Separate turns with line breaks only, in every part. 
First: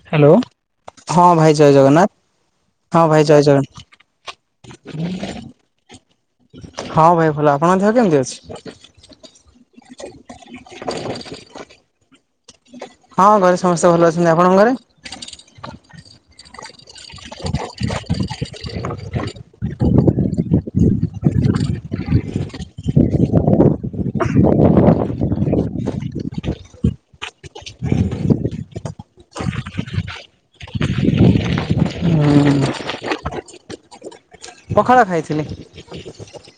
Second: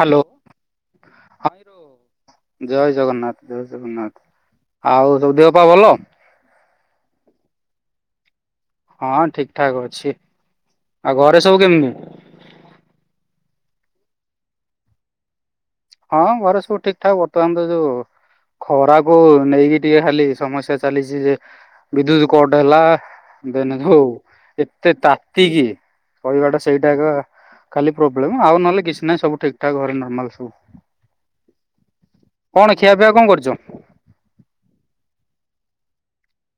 Hello
ହଁ
ହ
ଭାଇ ଜୟ ଜଗନ୍ନାଥ।
ଜୟ ଜଗନ୍ନାଥ ଜୟ ଜଗନ୍ନାଥ ଆଉ ସବୁ ଦେହପ ଭଲ
ହଁ ଭାଇ ଭଲ ଆପଣଙ୍କ ଦେହ କେମିତି ଅଛି?
ହଁ ଠିକ ଠାକ ଅଛି ଆଉ ଘରେ ସବୁ କେମିତି?
ହଁ ଘରେ ସମସ୍ତେ ଭଲ ଅଛନ୍ତି ଆପଣଙ୍କ ଘରେ
ଏଟା ବର୍ତ୍ତମାନ ତ ଯୋଉ ଖରାକୁ ନେଇକି ଟିକେ ଖାଲି ସମସ୍ୟା ଚାଲିଛି ଯେ ବିଦ୍ୟୁତ କଟ ହେଲା ଦେନ ହଉ ଏତେ ତାତିକି କହିବାଟା ସେଇଟା ଏକ ଖାଲି ପ୍ରୋବ୍ଲେମ ଆଉ ନହେଲେ କିଛି ନାହିଁ ସବୁ ଠିକ ଠାକ୍ ଘରେ ନର୍ମାଲ ସବୁ କଣ ଖିଆପିଆ କଣ କରୁଛ?
ପଖାଳ ଖାଇଥିଲି।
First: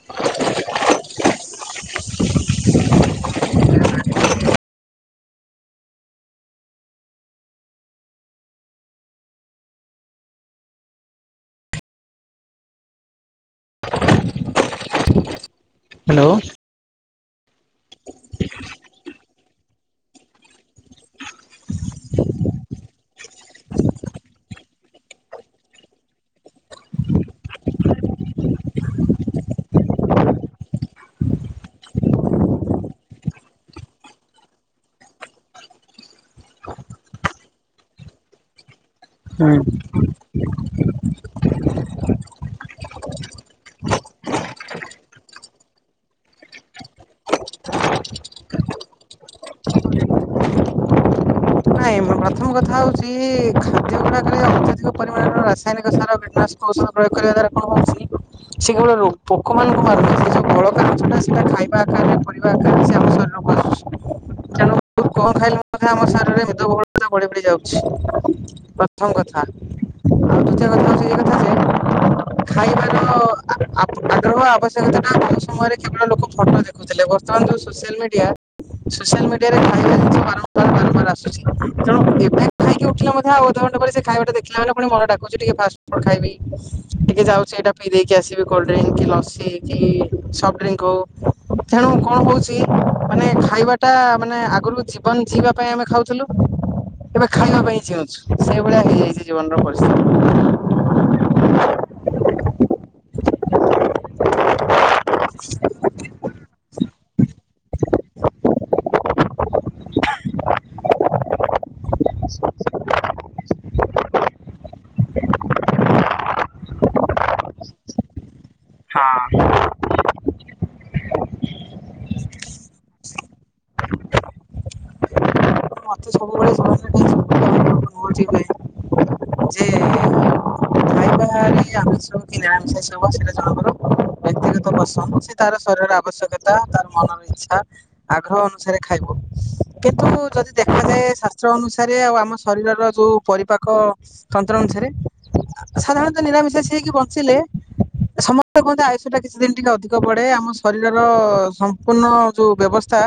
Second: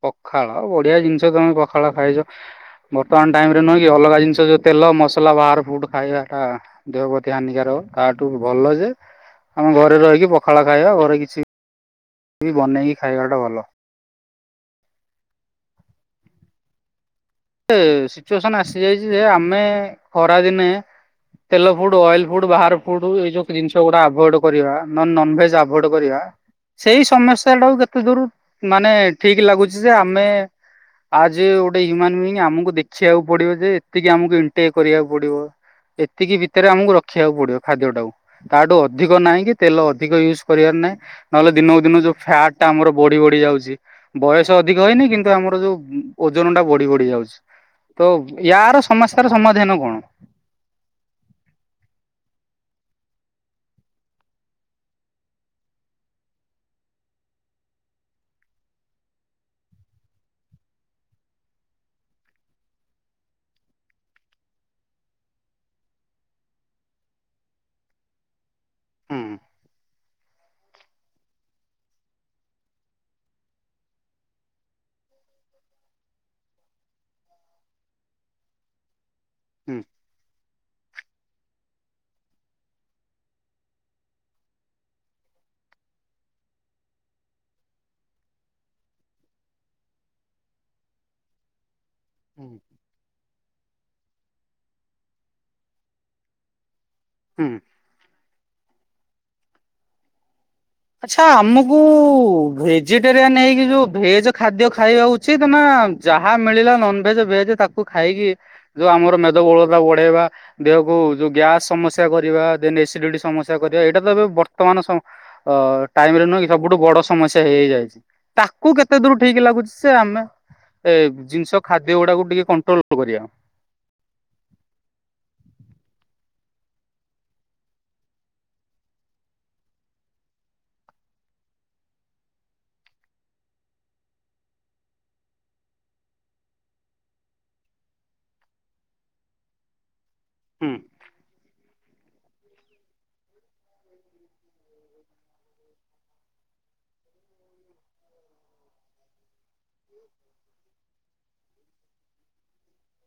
ଓ ପଖାଳ ବଢ଼ିଆ ଜିନିଷ ତୁମେ ପଖାଳ ଖାଇଛ ବର୍ତ୍ତମାନ ଟାଇମ୍ରରେ ନୁହେଁ କି ଅଲଗା ଜିନିଷ ଯେଉ ତେଲ ମସଲା ବାହାର ଫୁଡ଼୍ ଖାଇବାଟା ଦେହ ପ୍ରତି ହାନିକାରକ ତାଠୁ ଭଲ ଯେ ଆମେ ଘରେ ରହିକି ପଖାଳ ଖାଇବା ଘରେ କିଛି ବି ବନେଇକି ଖାଇବାଟା ଭଲ।
ହ୍ୟାଲୋ।
ସିଚୁଏସନ ଆସିଯାଇଛି ଯେ ଆମେ ଖରାଦିନେ ତେଲ ଫୁଡ ଅଏଲ ଫୁଡ ବାହାର ଫୁଡ [inaudible] ଆମକୁ ଦେଖିବାକୁ ପଡିବ ଯେ ଏତିକି ଆମକୁ ଇଣ୍ଟେ କରିବାକୁ ପଡିବ ଏତିକି ଭିତରେ ଆମକୁ ରଖିବାକୁ ପଡିବ ଖାଦ୍ୟ ଟାକୁ ତାଠୁ ଅଧିକ ନାହିଁ କି ତେଲ ଅଧିକ ୟୁଜ୍ କରିବାର ନାହିଁ ନହେଲେ ଦିନକୁ ଦିନ ଯୋଉ ଫ୍ୟାଟ ଟା ଆମର ବଢି ବଢି ଯାଉଛି ବୟସ ଅଧିକ ହେଇନି କିନ୍ତୁ ଆମର ଯୋଉ ଓଜନ ଟା ବଢି ବଢି ଯାଉଛି। ତ ୟାର ସମସ୍ୟାର ସମାଧାନ କଣ?
ନାଇଁ ପ୍ରଥମ କଥା ହେଉଛି ରାସାୟନିକ ସାର କୀଟନାଶକ ଔଷଧ ପ୍ରୟୋଗ କରିବା ଦ୍ଵାରା କଣଉଛି ସେ କେବଳ ପୋକ ମାନଙ୍କୁ ମାରୁନ ସେ ଯୋଉ ବଳକା ଗଛଟା ସେଟା ଖାଇବା ଆକାରରେ ପର ଆକାରରେ ସେ ଆମ ଶରୀରକୁ ମାରୁଛି ତେଣୁ କଣ ଖାଇଲେ ମଧ୍ୟ ଆମ ଶରୀରରେ ମଦବଳତା ବଢି ବଢଡି ଯାଉଛି ପ୍ରଥମ
ହୁଁ
କଥା ଆଉ ଦ୍ିତୀୟ କଥା ହଉଛି ଯ କଥା ସେ ଖାଇବାର ଆଗ୍ରହ ଆବଶ୍ୟକତା ସମୟରେ କେବଳ ଲୋକ ଫଟୋ ଦେଖୁଥିଲେ ବର୍ତ୍ତମାନ ଯୋ ସୋସିଆଲ ମିଡିଆ ସୋସିଆଲ୍ ମିଆରେ
ହୁଁ
ଭାଇରାଲ୍ଉଛିାରମ୍ ବ ବାରମ୍ବାର ଆସୁଛି ତେଣୁ ଏବେ ଖାଇକି ଉଠିଲେ ମଧ୍ୟଧେ ଆ ଅଧଘଣ୍ଟା ପରେ ସେ ଖାଇବା ଦେଖିଲା ମାନେ ପୁଣି ମନ ଡାକୁଛି ଟିକେ ଫାଷ୍ଟଫୁଡ଼୍ ଖାଇବି ଟିକେ ଯାଉଛି ଏଇଟା ପିଇ ଦେଇକି ଆସିବି କୋଲ୍ଡ୍ରିଙ୍କ୍ କି ଲସି କି ସଫ୍ଟ ଡ୍ରିଙ୍କ୍ ହଉ ତେଣୁ କଣ ହଉଛି ମାନେ ଖାଇବା ଟା ମାନେ ଆଗରୁ ଜୀବନ ଯିବା ପାଇଁ ଆମେ ଖାଉଥିଲୁ ଏବେ
ହୁଁ।
ଖାଇବା ପାଇଁ ଜିଉଛୁ ସେ ଆ ହେଇଯାଇଛି ଜୀବନର [inaudible]
ଆଛା ଆମକୁ ଭେଜିଟେରିଆନ ହେଇକି ଯୋଉ ଭେଜ ଖାଦ୍ୟ ଖାଇବା ଉଚିତ ନା ଯାହା ମିଳିଲା ନନଭେଜ ଭେଜ ତାକୁ ଖାଇକି ଯୋଉ ଆମର ମେଦବହୁଳତା ବଢେଇବା ଦେହକୁ ଯୋଉ ଗ୍ୟାସ ସମସ୍ୟା କରିବା ଏସିଡିଟି ସମସ କରିବା ଏଇଟା ତ ଏବେ ବର୍ତ୍ତମାନ ସମୟ ଅ ଟାଇମ ରେ ନୁହେଁ କି ସବୁଠୁ ବଡ ସମସ୍ୟା ହେଇଯାଇଛି ତାକୁ କେତେ ଦୂର ଠିକ୍ ଲାଗୁଛି ସେ ଆମେ ଏ ଜିନିଷ ଖାଦ୍ୟ ଗୁଡାକୁ ଟିକେ କଣ୍ଟ୍ରୋଲ କରିବା
ମତେ ସବୁବେଳେ ଜୀବନରେ ଯେ କ [unintelligible] ସେଇଟା ଜଣଙ୍କର ବ୍ୟକ୍ତିଗତ ପସନ୍ଦ ସେ ତାର ଶରୀରର ଆବଶ୍ୟକତା ତାର ମନର ଇଚ୍ଛା ଆଗ୍ରହ ଅନୁସାରେ ଖାଇବ କିନ୍ତୁ ଯଦି
ହୁଁ।
ଦେଖାାଯଏ ଶାସ୍ତ୍ର ଅନୁସାରେ ଆଉ ଆମ ଶରୀରର ଯୋଉ ପରିପାକ ତନ୍ତ୍ର ଅନୁସାରେ ସାଧାରଣତଃ ନିରାମିଶାଷି ହେଇକି ବ ଥିଲେ ସମସ୍ତେ କୁହନ୍ତି ଆୟୁଷ ଟା କିଛି ଦିନ ଟିକେ ଅଧିକ ବଢ଼େ ଆମ ଶରୀରର ତ ସମ୍ପୂର୍ଣ ଯୋଉ ବ୍ୟବସ୍ଥା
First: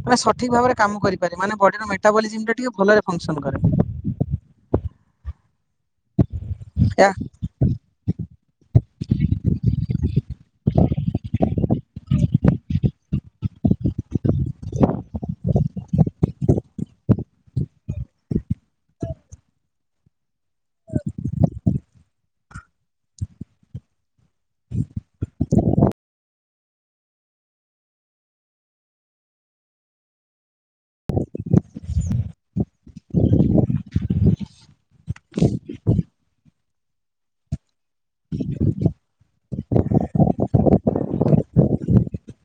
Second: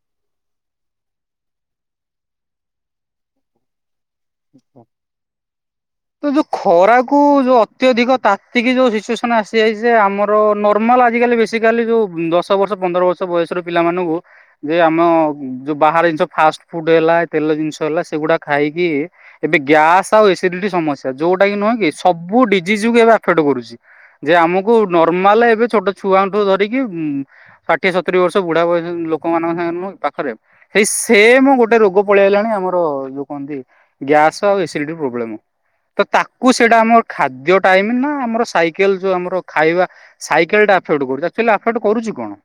ମାନେ ସଠିକ୍ ଭାବରେ କାମ କରିପାରେ ମାନେ ବଡିର ମେଟାବଲିଜିମ ଟା ଟିକେ ଭଲରେ ଫଙ୍କସନ କରେ
ହ ହ ତ ଯୋଉ
ଏହା
ଖରାକୁ ଯୋଉ ଅତ୍ୟଧିକ ତା ତିକି ଯୋଉ ସିଚୁଏସନ ଆସିଯାଇ ଯେ ଆମର ନର୍ମାଲ ଆଜିକାଲି ବେସିକାଲି ଯୋଉ ଦଶ ବର୍ଷ ପନ୍ଦର ବର୍ଷ ବୟସର ପିଲାମାନଙ୍କୁ ଯେ ଆମ ଯୋଉ ବାହାର ଜିନିଷ ଫାଷ୍ଟ ଫୁଡ ହେଲା ତେଲ ଜିନିଷ ହେଲା ସେଗୁଡା ଖାଇକି ଏବେ ଗ୍ୟାସ ଆଉ ଏସିଡିଟି ସମସଯ୍ୟା ଯୋଉଟା କି ନୁହେଁ କି ସବୁ ଡିଜିଜ କୁ ଏବେ ଆଫେକ୍ଟ କରୁଛି ଯେ ଆମକୁ ନର୍ମାଲ ଏବେ ଛୋଟ ଛୁଆ ଠୁ ଧରିକି ଷାଠିଏ ସତୁରି ବର୍ଷ ବୁଢା ବୟସ ଲୋକମାନଙ୍କ ସାଙ୍ଗ ନୁହଁ କି ପାଖରେ ସେଇ ସେମ ଗୋଟେ ରୋଗ ପଳେଇଲାଣି ଆମର ଯୋଉ କହନ୍ତି ଗ୍ୟାସ ଆଉ ଏସିଡି ପ୍ରୋବ୍ଲେମ ତ ତାକୁ ସେଇଟା ଆମର ଖାଦ୍ୟ ଟାଇମ ନା ଆମର ସାଇକେଲ ଯଉ ଆମର ଖାଇବା ସାଇେଲଟା ଆଫେକ୍ଟ କରୁଛି ଆକଚୁଆଲି ଅଫେକ୍ଟ କରୁଛି କଣ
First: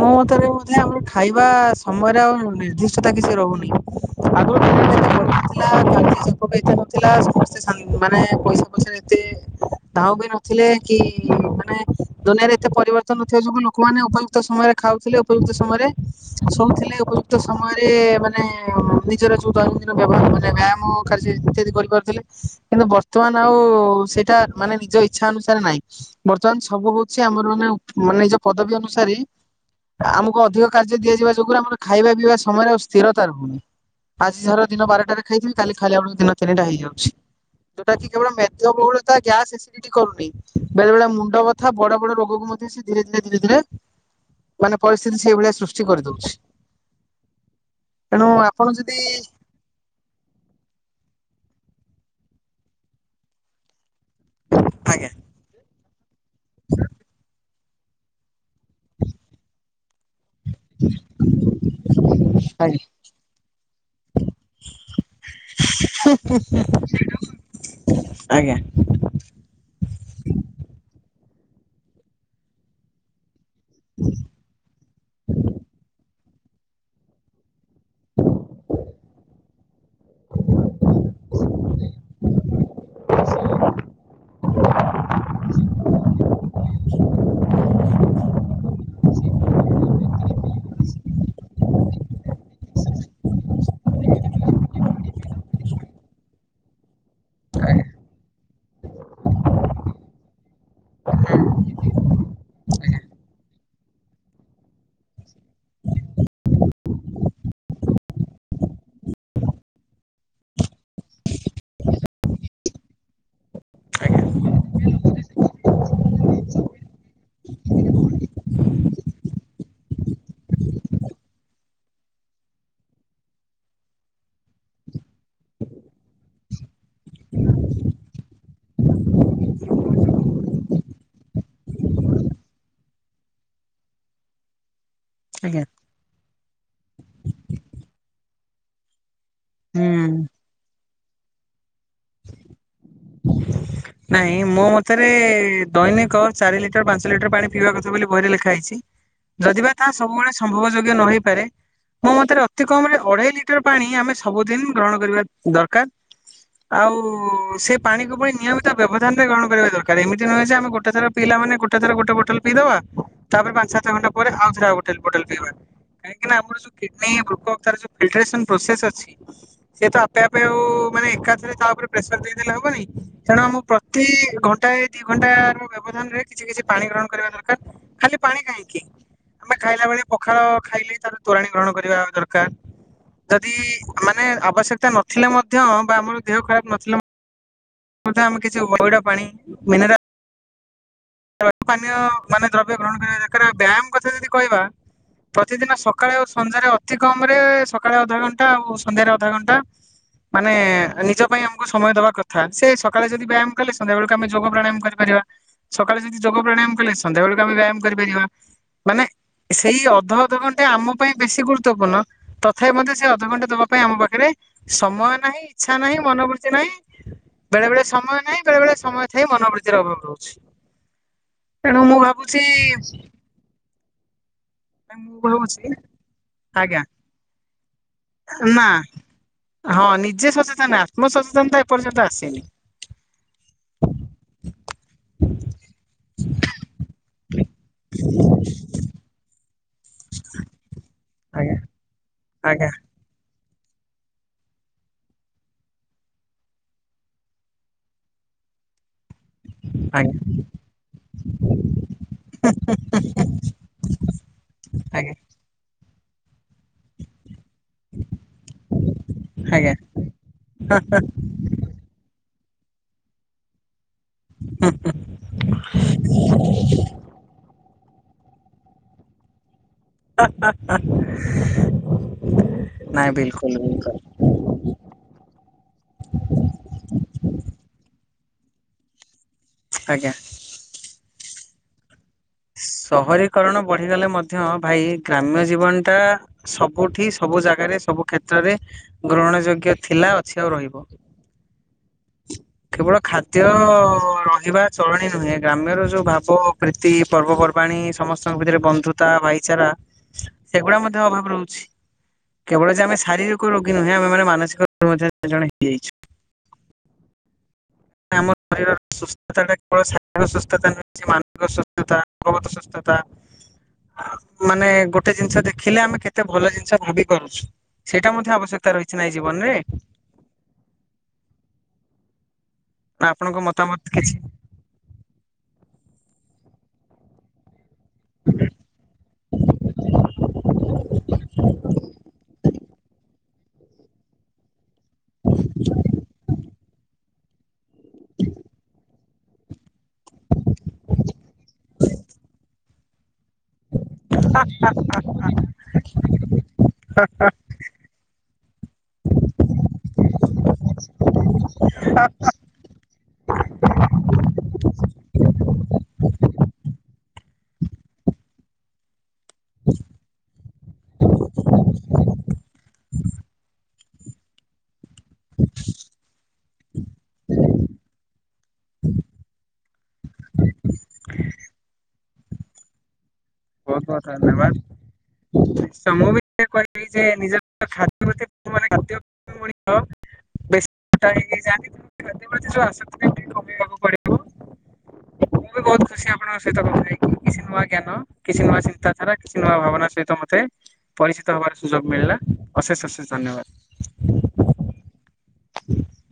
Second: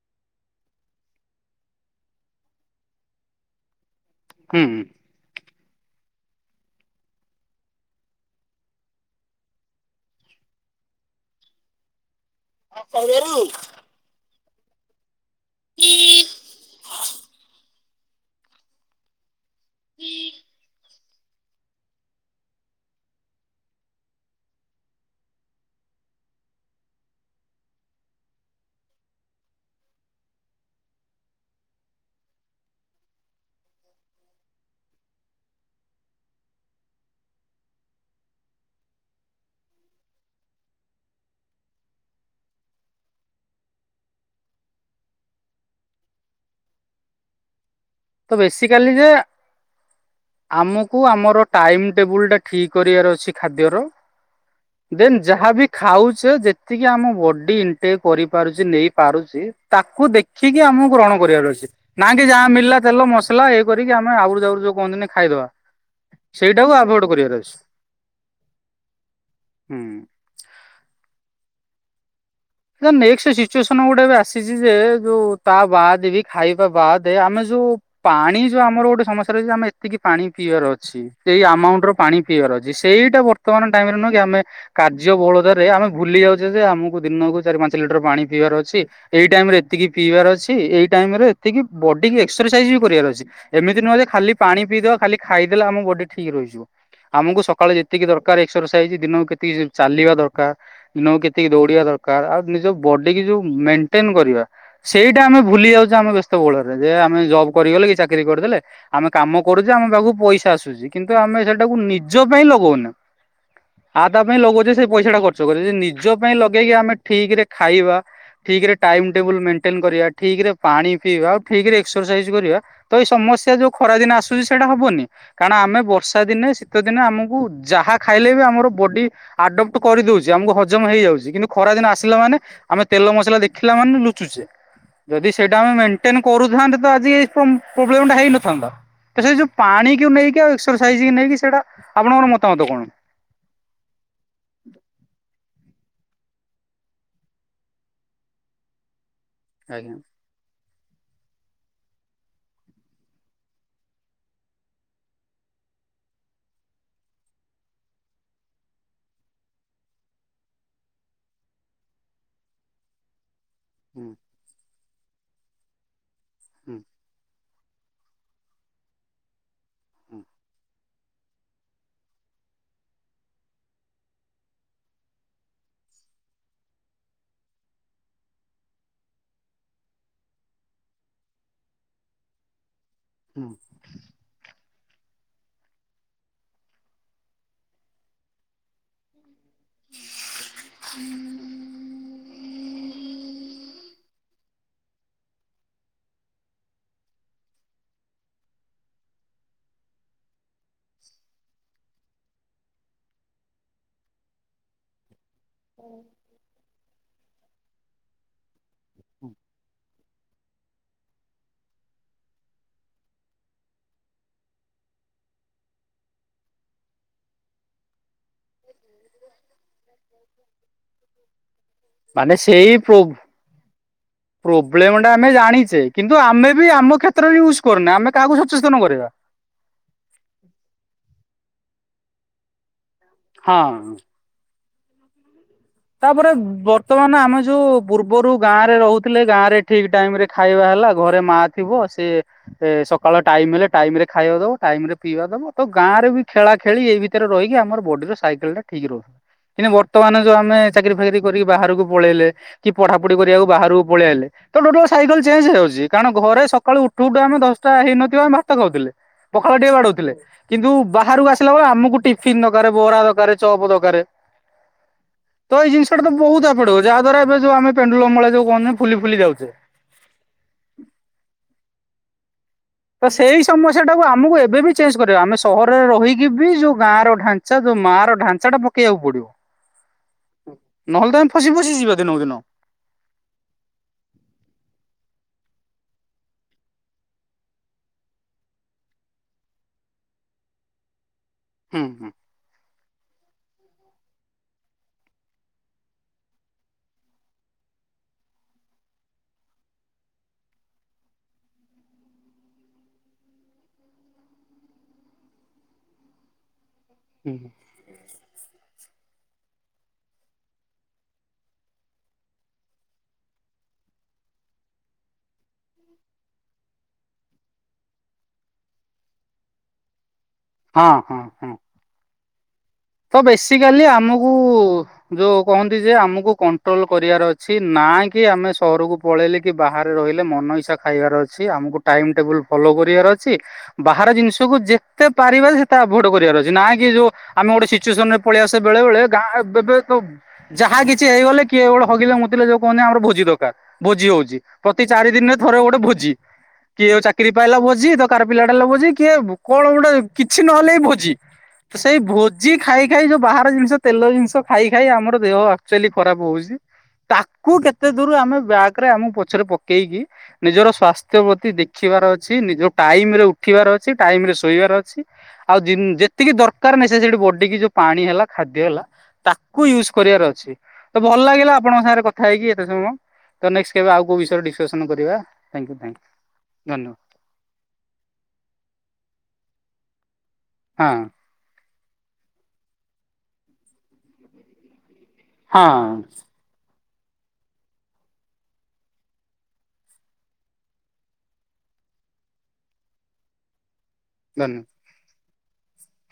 ମୋ ମତରେ ବୋଧ ଆମର ଖାଇବା ସମୟରେ ଆଉ ନିର୍ଦ୍ଦିଷ୍ଟତା କିଛି ରହୁନି ଆଗରୁ
ହୁଁ
ଥିଲା ବି କାର୍ଯ୍ୟ [unintelligible] ଏତେ ନଥିଲା ସମସ୍ତେ ମାନେ ପଇସା ପଇସାରେ ଏତେ ଦାଉ ବି ନଥିଲେ କି ମାନେ ଦୁନିଆରେ ଏତେ ପରିବର୍ତନ ନଥିବା ଯୋଗୁ ଲୋକମାନେ ଅବା କ୍ତ ସମୟରେ ଖାଉଥିଲେ ଉପଯୁକ୍ତ ସମୟରେ ଶୋଉଥିଲେ ଉପଯୁକ୍ତ ସମୟରେ ମାନେ ନିଜର ଯୋଉ [unintelligible] ବ୍ୟବହାର ବ୍ୟାମ [inaudible] କାର୍ଯ୍ୟ ଇତ୍ୟାଦି କରିପାରୁଥିଲେ କିନ୍ତୁ ବର୍ତ୍ତମାନ ଆଉ ସେଇଟା ମାନେ ନିଜ ଇଛା ଅନୁସାରେ ନାହିଁ ବର୍ତ୍ତମାନ ସବୁ ହଉଛି ଆମର ମାନେ ମାନେ ନିଜ ପଦବୀ ଅନୁସାରେ ଆମକୁ ଅଧିକ କାର୍ଯ୍ୟ ଦିଆଯିବା ଯୋଗୁରୁ ଆମର ଖାଇବା ପିଇବା ସମୟରେ ଆଉ ସ୍ଥିରତା ରହୁନି ଆଜି ଝର ଦିନ ବାରଟାରେ ଖାଇଥିବି କାଲି ଖାଲି ବେଳକୁ ଦିନ ତିନିଟା ହେଇଯାଉଛି ଯୋଉଟା କି କେବଳ ମେଦବହୁଳତା ଗ୍ୟାସ୍ ଏସିଡିଟି କରୁନି ବେଳେ ବେଳେ ମୁଣ୍ଡ ବଥା ବଡ ବଡ ରୋଗକୁ ମଧ୍ୟ ସେ ଧୀରେ ଧୀରେ ଧୀରେ ଧୀରେ ମାନେ ପରିସ୍ଥିତି ସେଇଭଳିଆ ସୃଷ୍ଟି କରିଦଉଛି ତେଣୁ
ତ
ଆପଣ
ବେସିକାଲି
ଯଦି
ଯେ ଆମକୁ ଆମର ର ଟାଇମ ଟେବୁଲ ଟା ଠିକ କରିବାର ଅଛି ଖାଦ୍ୟର
ଆଜ୍ଞା
ଦେନ୍ ଯାହା ବି ଖାଉଛି ସେ ଯେତିକି ଆମ ବଡି ଟେ କରି ପାରୁଛି ନେଇ ପାରୁଛି ତାକୁ ଦେଖିକି ଆମକୁ ଗ୍ରହଣ କରିବାର ଅଛି ନା କି ଯାହା ମଳିଲା
ଆଜ୍ଞା
ତେଲ ମସଲା ଏଇ କରିକି ଆମେ ଆହୁରି ଯାଉ ଯୋଉ କହନ୍ତିନି ଖାଇଦବା ସେଇଟାକୁ ଆଭଏଡ କରିଆର ଅଛି
ଆଜ୍ଞା
ହୁଁ। ସ ନା ଏକ ସି ସିଚୁଏସନ ଗୁଡା ବି ଆସିଛି ଯେ ଯୋଉ ତା ବାହା ଦେବି ଖାଇବା ବାଦ ଆମେ ଯୋଉ ପାଣି ଯୋଉ ଆମର ଗୋଟେ ସମସ୍ୟା ରହିଛି ଆମେ ଏତିକି ପାଣି ପିଇବାର ଅଛି। ସେଇ ଆମାଉଣ୍ଟ ର ପାଣି ପିଇବାର ଅଛି ସେଇଟା ବର୍ତ୍ତମାନ ଟାଇମରେ ନୁହେଁ କି ଆମେ କାର୍ଯ୍ୟ ବହଳତରେ ଆମେ ଭୁଲି ଯାଉଛେ ଯେ ଆମକୁ ଦିନକୁ ଚାରି ପାଞ୍ଚ ଲିଟର ପାଣି ପିଇବାର ଅଛି। ଏଇ ଟାଇମ ରେ ଏତିକି ପିଇବାର ଅଛି ଏଇ ଟାଇମ ରେ ଏତିକି ବଡି କି ଏକ୍ସରସାଇଜ ବି କରିବାର ଅଛି ଏମିତି ନୁହେଁ ଯେ ଖାଲି ପାଣି ପିଇଦବା ଖାଲି ଖାଇଦେଲେ ଆମ ବଡି ଠିକ ରହିଯିବ। ଆମକୁ ସକାଳେ ଯେତିକି ଦରକାର। ଏକ୍ସରସାଇଜ ଦିନକୁ କେତିକି ଚାଲିବା ଦରକାର। ଦିନକୁ କେତିକି ଦୌଡିବା ଦରକାର ର ଆଉ ନିଜ ବଡି କି ଯୋଉ ମେଣ୍ଟେନ କରିବା। ସେଇଟା ଆମେ ଭୁଲି ଯାଉଛେ ଆମେ ବ୍ୟସ୍ତ ବୂଳରେ ଯେ ଆମେ ଜବ୍ କରିଗଲେ କି ଚାକିରି କରିଦେଲେ ଆମେ କାମ କରୁଛେ ଆମ ପାଖକୁ ପଇସା ଆସୁଛି କିନ୍ତୁ ଆମେ ସେଟାକୁ ନିଜ ପାଇଁ ଲଗାଉନୁ ଆଉ ତା ପାଇଁ ଲଗାଉଛେ। ସେଇ ପଇସା ଟା ଖର୍ଚ୍ଚ କରୁଛ ନିଜ ପାଇଁ ଲଗେଇକି ଆମେ ଠିକ ରେ ଖାଇବା, ଠିକ ରେ ଟାଇମ ଟେବୁଲ ମେଣ୍ଟେନ କରିବା, ଠିକ ରେ ପାଣି ପିଇବା, ଠିକରେ ଏକ୍ସରସାଇଜ କରିବା, ତ ଏଇ ସମସ୍ୟା ଯୋଉ ଖରା ଦିନେ ଆସୁଛି ସେଇଟା ହବନି କାରଣ ଆମେ ବର୍ଷା ଦିନେ ଶୀତ ଦିନେ ଆମକୁ ଯାହା ଖାଇଲେ ବି ଆମର ବଡି ଆଡପ୍ଟ କରିଦଉଛି ଆମକୁ ହଜମ ହେଇଯାଉଛି। କିନ୍ତୁ ଖରା ଦିନ ଆସିଲା ମାନେ ଆମେ ତେଲ ମସଲା ଦେଖିଲା ମାନେ ଲୁଚୁଛେ। ଯଦି ସେଇଟା
ଆଜ୍ଞା
ଆମେଣ୍ଟେନ କରୁଥାନ୍ତେ ଆଜି ଏଇ ପ୍ରୋବ୍ଲେମ ଟା ହେଇନଥାନ୍ତା। ତ ସେ ଯୋଉ
ହୁଁ।
ପାଣି କଉ ନେଇକି ଆ ସ ନେଇକି ସେଇଟା ଆପଣଙ୍କର ମତାମତ କଣ?
ନାଇଁ ମୋ ମତରେ ଦୈନିକ ଚାରି ଲିଟର ପାଞ୍ଚ ଲିଟର ପାଣି ପିଇବା କଥା ବୋଲି ବହିରେ ଲେଖା ହେଇଛି। ଯଦିବା ତାହା
ଆଜ୍ଞା।
ସବୁବେଳେ ସମ୍ଭବ ଯୋଗ୍ୟ ନ ହେଇପାରେ ମୋ ମତରେ ଅତି କମ ରେ ଅଢେଇ ଲିଟର ପାଣି ଆମେ ସବୁଦିନ ଗ୍ରହଣ କରିବା ଦରକାର। ଆଉ ସେ ପାଣିକୁ ପ ନିୟମିତ ବ୍ୟବଧାନରେ ଗ୍ରହଣ କରିବା ଦରକାର ।ଏମିତି ନୁହେଁ ଆମେ ଗୋଟେ ଥ ପିଲ ମେ ଗୋଟ ଥର ଗୋଟେ ବଟଲ ପିଇଦବା ତାପରେ ପାଞ୍ଚ ସାତ ଘଣ୍ଟା ପରେ ଆଉ ଥରେ ଆଉ ଗଟେ ହୋଟଲ ବଟଲ ପିଇବା କାହିଁକି ନା ଆମର ଯୋଉ
ହୁଁ
କିଡନୀ ବୃକ୍ ତାର ଯୋଉ ଫିଲଟରେସନ ପ୍ରୋସେସ ଅଛି ସେ ତ
ହୁଁ
ଆପେ ଆପେ ଆଉ ମାନେ ଏକାଥରେ ତା ଉପରେ ପ୍ରେସର ଦେଇଦେଲେ ହବନି। କାରଣ ଆମ ପ୍ରତି ଘଣ୍ଟାଏ ଦି ଘଣ୍ଟାର ବ୍ୟବଧାନରେ କିଛି କିଛି ପାଣି ଗ୍ରହଣ କରିବା ଦରକାର। ଖାଲି ପାଣି କାହିଁକି ଆମେ ଖାଇଲା ବେଳେ ପଖାଳ ଖାଇଲେ ତାର ତୋରାଣି ଗ୍ରହଣ କରିବା ଦରକାର।
ହୁଁ
ଯଦି ମାନେ ଆବଶ୍ୟକ ନଥିଲେ ମଧ୍ୟ ବା ଆମର ଦେହ ଖରାପ ନଥିଲେ ଆମେ କିଛି ପଇଡ଼ ପାଣି ମିନରା
[inaudible]
ପାନୀୟ ମାନେ ଦ୍ରବ୍ୟ ଗ୍ରହଣ କରିବା। ବ୍ୟାୟାମ କଥା ଯଦି କହିବା ପ୍ରତିଦିନ ସକାଳେ ଆଉ ସନ୍ଧ୍ୟାରେ ଅତି କମରେ ସକାଳେ ଅଧାଘଣ୍ଟା ଆଉ ସନ୍ଧ୍ୟାରେ ଅଧ ଘଣ୍ଟା ମାନେ ନିଜ ପାଇଁ ଆମକୁ ସମୟ ଦବା କଥା ସେ ସକାଳେ ଯଦି ବ୍ୟାୟାମ କଲେ ସନ୍ଧ୍ୟା ବେଳକୁ ଆମେ ଯୋଗ ପ୍ରାଣୟାମ କରିପାରିବା। ସକାଳେ ଯଦି ଯୋଗ ପ୍ରାଣାୟାମ କଲେ ସନ୍ଧ୍ୟାବେଳକୁ ଆମେ ବ୍ୟାୟାମ କରିପାରିବା। ମାନେ ସେଇ ଅଧ ଅଧଘଣ୍ଟେ ଆମ ପାଇଁ ବେଶୀ ଗୁରୁତ୍ୱପୂର୍ଣ୍ଣ ତଥାପି ମଧ୍ୟ ସେ ଅଧଘଣ୍ଟେ ଦବା ପାଇଁ ଆମ ପାଖରେ ସମୟ ନାହିଁ, ଇଚ୍ଛା ନାହିଁ, ମନୋବୃତ୍ତି ନାହିଁ ବେଳେ ବେଳେ ସମୟ ନାଇହିଁ ବେଳେ ବଳେ ସମୟ ଥାଇ ମନୋବୃତ୍ତି ର ଅଭାବ ରହୁଛି। ତେଣୁ ମୁଁ ଭାବୁଛି
ପ୍ରୋବ୍ଲେମ୍ ଟା
ମୁଁ
ଆମେ
ଭାବୁଛି
ଜାଣିଛେ କିନ୍ତୁ ଆମେ ବି
ଆଜ୍ଞା
ଆମ କ୍ଷେତ୍ରରେ ୟୁସ୍ କରୁନା ଆମେ କାହାକୁ
ନା
ସଚେତନ କରେଇବା।
ହଁ ନିଜେ ହେଇନି।
ହଁ ତାପରେ ବର୍ତ୍ତମାନ ଆମେ ଯୋଉ ପୂର୍ବରୁ ଗାଁରେ ରହୁଥିଲେ ଗାଁ ରେ ଠିକ ଟାଇମ ରେ ଖାଇବା ହେଲା ଘରେ ମା
ଆଜ୍ଞା
ଥିବ ଶ୍
ଆଜ୍ଞା
ସିଏ ସକାଳ ଟାଇମରେ ଟାଇମ ରେ ଖାଇବାକୁ ଦବ ଟାଇମ ପିଇବା ଦେବ ତ ଗାଁରେ ବି ଖେଳା ଖେଳି ଏଇ ଭିତରେ ରହିକି ଆମର ବଡିର ସାଇକେଲଟା ଠିକ୍ ରହୁ ଇନେ
ଆଜ୍ଞା
ବର୍ତ୍ତମାନ ଯୋଉ ଆମେ ଫେରି କରି ବାହାରକୁ ପଳେଇଲେ କି ପଢା ପଢି କରିବାକୁ ବାହାରୁକୁ ପଳେଇଲେ ତ ଟୋଟଲ
ଆଜ୍ଞା
ସାଇକଲ ଚେଞ୍ ହେଇଯାଉଚି। ଜେଇ କାଣ ଘରେ ସ ସକାଳୁ ଉଠୁ ଉଠୁ ଆମେ ଦଶଟା ହେଇନଥିବ ଆମେ ଭାତ ଖାଉଥିଲେ ପଖାଳ ଟିକେ
ଆଜ୍ଞା
ବାଡାଉଥିଲେ କିନ୍ତୁ ବାହାରୁ ଆସିଲା ବେଳେ ଆମକୁ ଟିଫ୍ ହିନ ଗାରେ ବରା ଦରକାରେ ଚପ ଦରକାରେ
ହୁଁ ହୁଁ
ତ ଏଇ ଜିନ୍ଷଟା ତ ବହୁତ ଆପଡବ ଯାହା ଦ୍ୱାରା ଏବେ ଯଉ ଆମେ ପେଣ୍ଡୁଳ ଅମଳା ଯୋଉ କୁହୁନି ଫୁଲି ଫୁଲି ଯାଉଚେ।
ହା ହା ହା।
ତ ସେଇ ସମସ୍ୟା ଟାକୁ ଆମକୁ ଏବେ ବି ଚେଞ୍ଜ କରିବା ଆମେ ସହରରେ ରହିକି ବି ଯୋଉ ଗାଁ ର ଢାଞ୍ଚା ଯୋଉ ମା ର ଢାଞ୍ ସେଟା ପକେଇବାକୁ ପଡିବ।
ଆଜ୍ଞା
ପସି ପସି ଯିବା। ଦିନକୁ ଦିନ
ସହରୀକରଣ ବଢିଗଲେ ମଧ୍ୟ ଭାଇ ଗ୍ରାମ୍ୟ ଜୀବନଟା ସବୁଠି ସବୁ ଜାଗାରେ ସବୁ କ୍ଷେତ୍ରରେ ଗ୍ରହଣ ଯୋଗ୍ୟ ଥିଲା ଅଛି ଆଉ ରହିବ।
ହୁଁ ହୁଁ
କେବଳ ଖାଦ୍ୟ ଦେୟ ରହିବା ଚଳଣି ନୁହେଁ ଗ୍ରାମ୍ୟର ଯୋଉ ଭାବ ପ୍ରୀତି ପର୍ବପର୍ବାଣୀ ସମସ୍ତଙ୍କ ଭିତରେ ବନ୍ଧୁତା ଭାଇଚାରା ସେଗୁଡା ମଧ୍ୟ ଅଭାବ ରହୁଛି କେବଳ ଯେ ଆମେ ଶାରୀରିକ ରୋଗୀ ନୁହେଁ ଆମେ ମାନେ ମାନସିକ [unintelligible] ମଧ୍ୟ ଜଣେ ହେଇଯାଇଛୁ।
ହୁଁ
ଆମ ଶରୀରର ସୁସ୍ଥତାଟା କେବଳ ଶାରରିକ ସୁସ୍ଥତା ନୁହେଁ ସିଏ ମାନସିକ ସୁସ୍ଥତା ଭଗବତ ସୁସ୍ଥତା ମାନେ ଗୋଟେ ଜିନିଷ ଦେଖିଲେ ଆମେ କେତେ ଭଲ ଜିନିଷ ଭାବି ପାରୁଛୁ ସେଇଟା ମଧ୍ୟ ଆବଶ୍ୟକ ତା ରହିଛି ଏଇ ଜୀବନରେ
ହଁ ହଁ ହଁ।
ନା
ତ
ଆପଣଙ୍କ ମତାମତ
ବେସିକାଲି
କିଛି?
ଆମକୁ ଯୋଉ କହନ୍ତି ଯେ ଆମକୁ କନ୍ ଟ୍ରୋଲ୍ କରିବାର ଅଛି ନାଇ କି ଆମେ ସହରକୁ ପଳେଇଲେ କି ବାହାରେ ରହିଲେ ମନ ଇଛା ଖାଇବାର ଅଛି ଆମୁକୁ ଟାଇମ ଟେବୁଲ ଫଲୋ କରିବାର ଅଛି ବାହାର ଜିନିଷକୁ ଯେ ତେ ପାରିବେ ସେତା ଭୋଟ କରିବାର ଅଛି ନାଇଁ। ଯିଏ ଯୋଉ ଆମେ ଗୋଟେ ସି ଚୁଏସନ୍ ରେ ପଳେଇ ଆସ ବେଳେ ବଳେ ଗାଁ ଏବେ ତ ଯାହା କିଛି ହେଇଗଲେ କିଏ ଗୋହଗିଲା ମୁତିଲେ ଯୋଉ କହନି ଆମର ଭୋଜି ଦଉ କା ଭୋଜି ହଉଛି ପ୍ରତି ଚାରି ଦିନ୍ ରେ ଥରେ ଗୋଟେ ଭୋଜି କିଏଉ ଚାକିରି ପାଇଲା ଭୋଜି ତ କାର ପିଲାଡ୍ ହେଲା ଭୋଜି କିଏ କଣ ଗୋଟେ କିଛି ନହେଲେ ଇ ଭୋଜି ସେଇ ଭୋ ଖାଇ ଯୋଉ ବାହାର ଜିନିଷ ତେଲ ଜିନିଷ ଖାଇ ଖାଇ ଆମର ଦେହଆଚୁଆଲି ଖରାପ ହଉଛି ତାକୁ କେତେ ଦୂରୁ ଆମେ ବ୍ୟାଗ ରେ ଆମକୁ ପ ଛରେ ପକେଇକି ନିଜର ସ୍ୱାସ୍ଥ୍ୟ ପ୍ରତି ଦେଖିବାର ଅଛି ନିଜ ଟାଇମ ଉଠିବାର ଅଛି ଟାଇମ ରେ ଶୋଇବାର ଅଛି। ଆଉ ଯେତିକି ଦର ମେ ଯେ ବ ଟିକି ଯୋଉ ପାଣି ହେଲା ଖାଦ୍ୟ ହେଲା ତାକୁ ୟୁଜ କରିବାର ଅଛି ତ ଭଲ ଲାଗିଲା ଆପଣଙ୍କ ସାଙ୍ଗରେ କଥା ହେଇକି ଏତେ ସମୟ ତ ନେକ୍ସଟ
ବହୁତ
କେବେ ଆଉ
ବହୁତ
କୋଉ ବିଷୟରେ ଡିସକସନ କରିବା ଥ୍ୟାଙ୍କୟୁ ଥ୍ୟାଙ୍କୟୁ
ଧନ୍ୟବାଦ ମୁଁ ବି କହିବି
ଧନ୍ୟବାଦ
ଯେ ନିଜ ଖ୍ୟ ଖ ହଁ
ହଁ
ବେଶଟାା ତେ ପ୍ରତିଶ ଆସକ୍ତି ଠିକ କମେଇବାକୁ ପଡିବ। ମୁଁ ବି ବହୁତ
ହଁ
ଖୁସି ଆପଣଙ୍କ ସହିତ କଥାକି କି ସିନମା କେ୍ଞାନ କିଛି ନୂଆ ଚିନ୍ତାଧାରା କିଛି ନୂଆ ଭାବନା ସହିତ ମୋତେ ପରିଚିତ ହବାର ସୁଯୋଗ ମିଳିଲା ଅଶେଷ ଅଶେଷ ଧନ୍ୟବାଦ।
ଧନ୍ୟ
ହ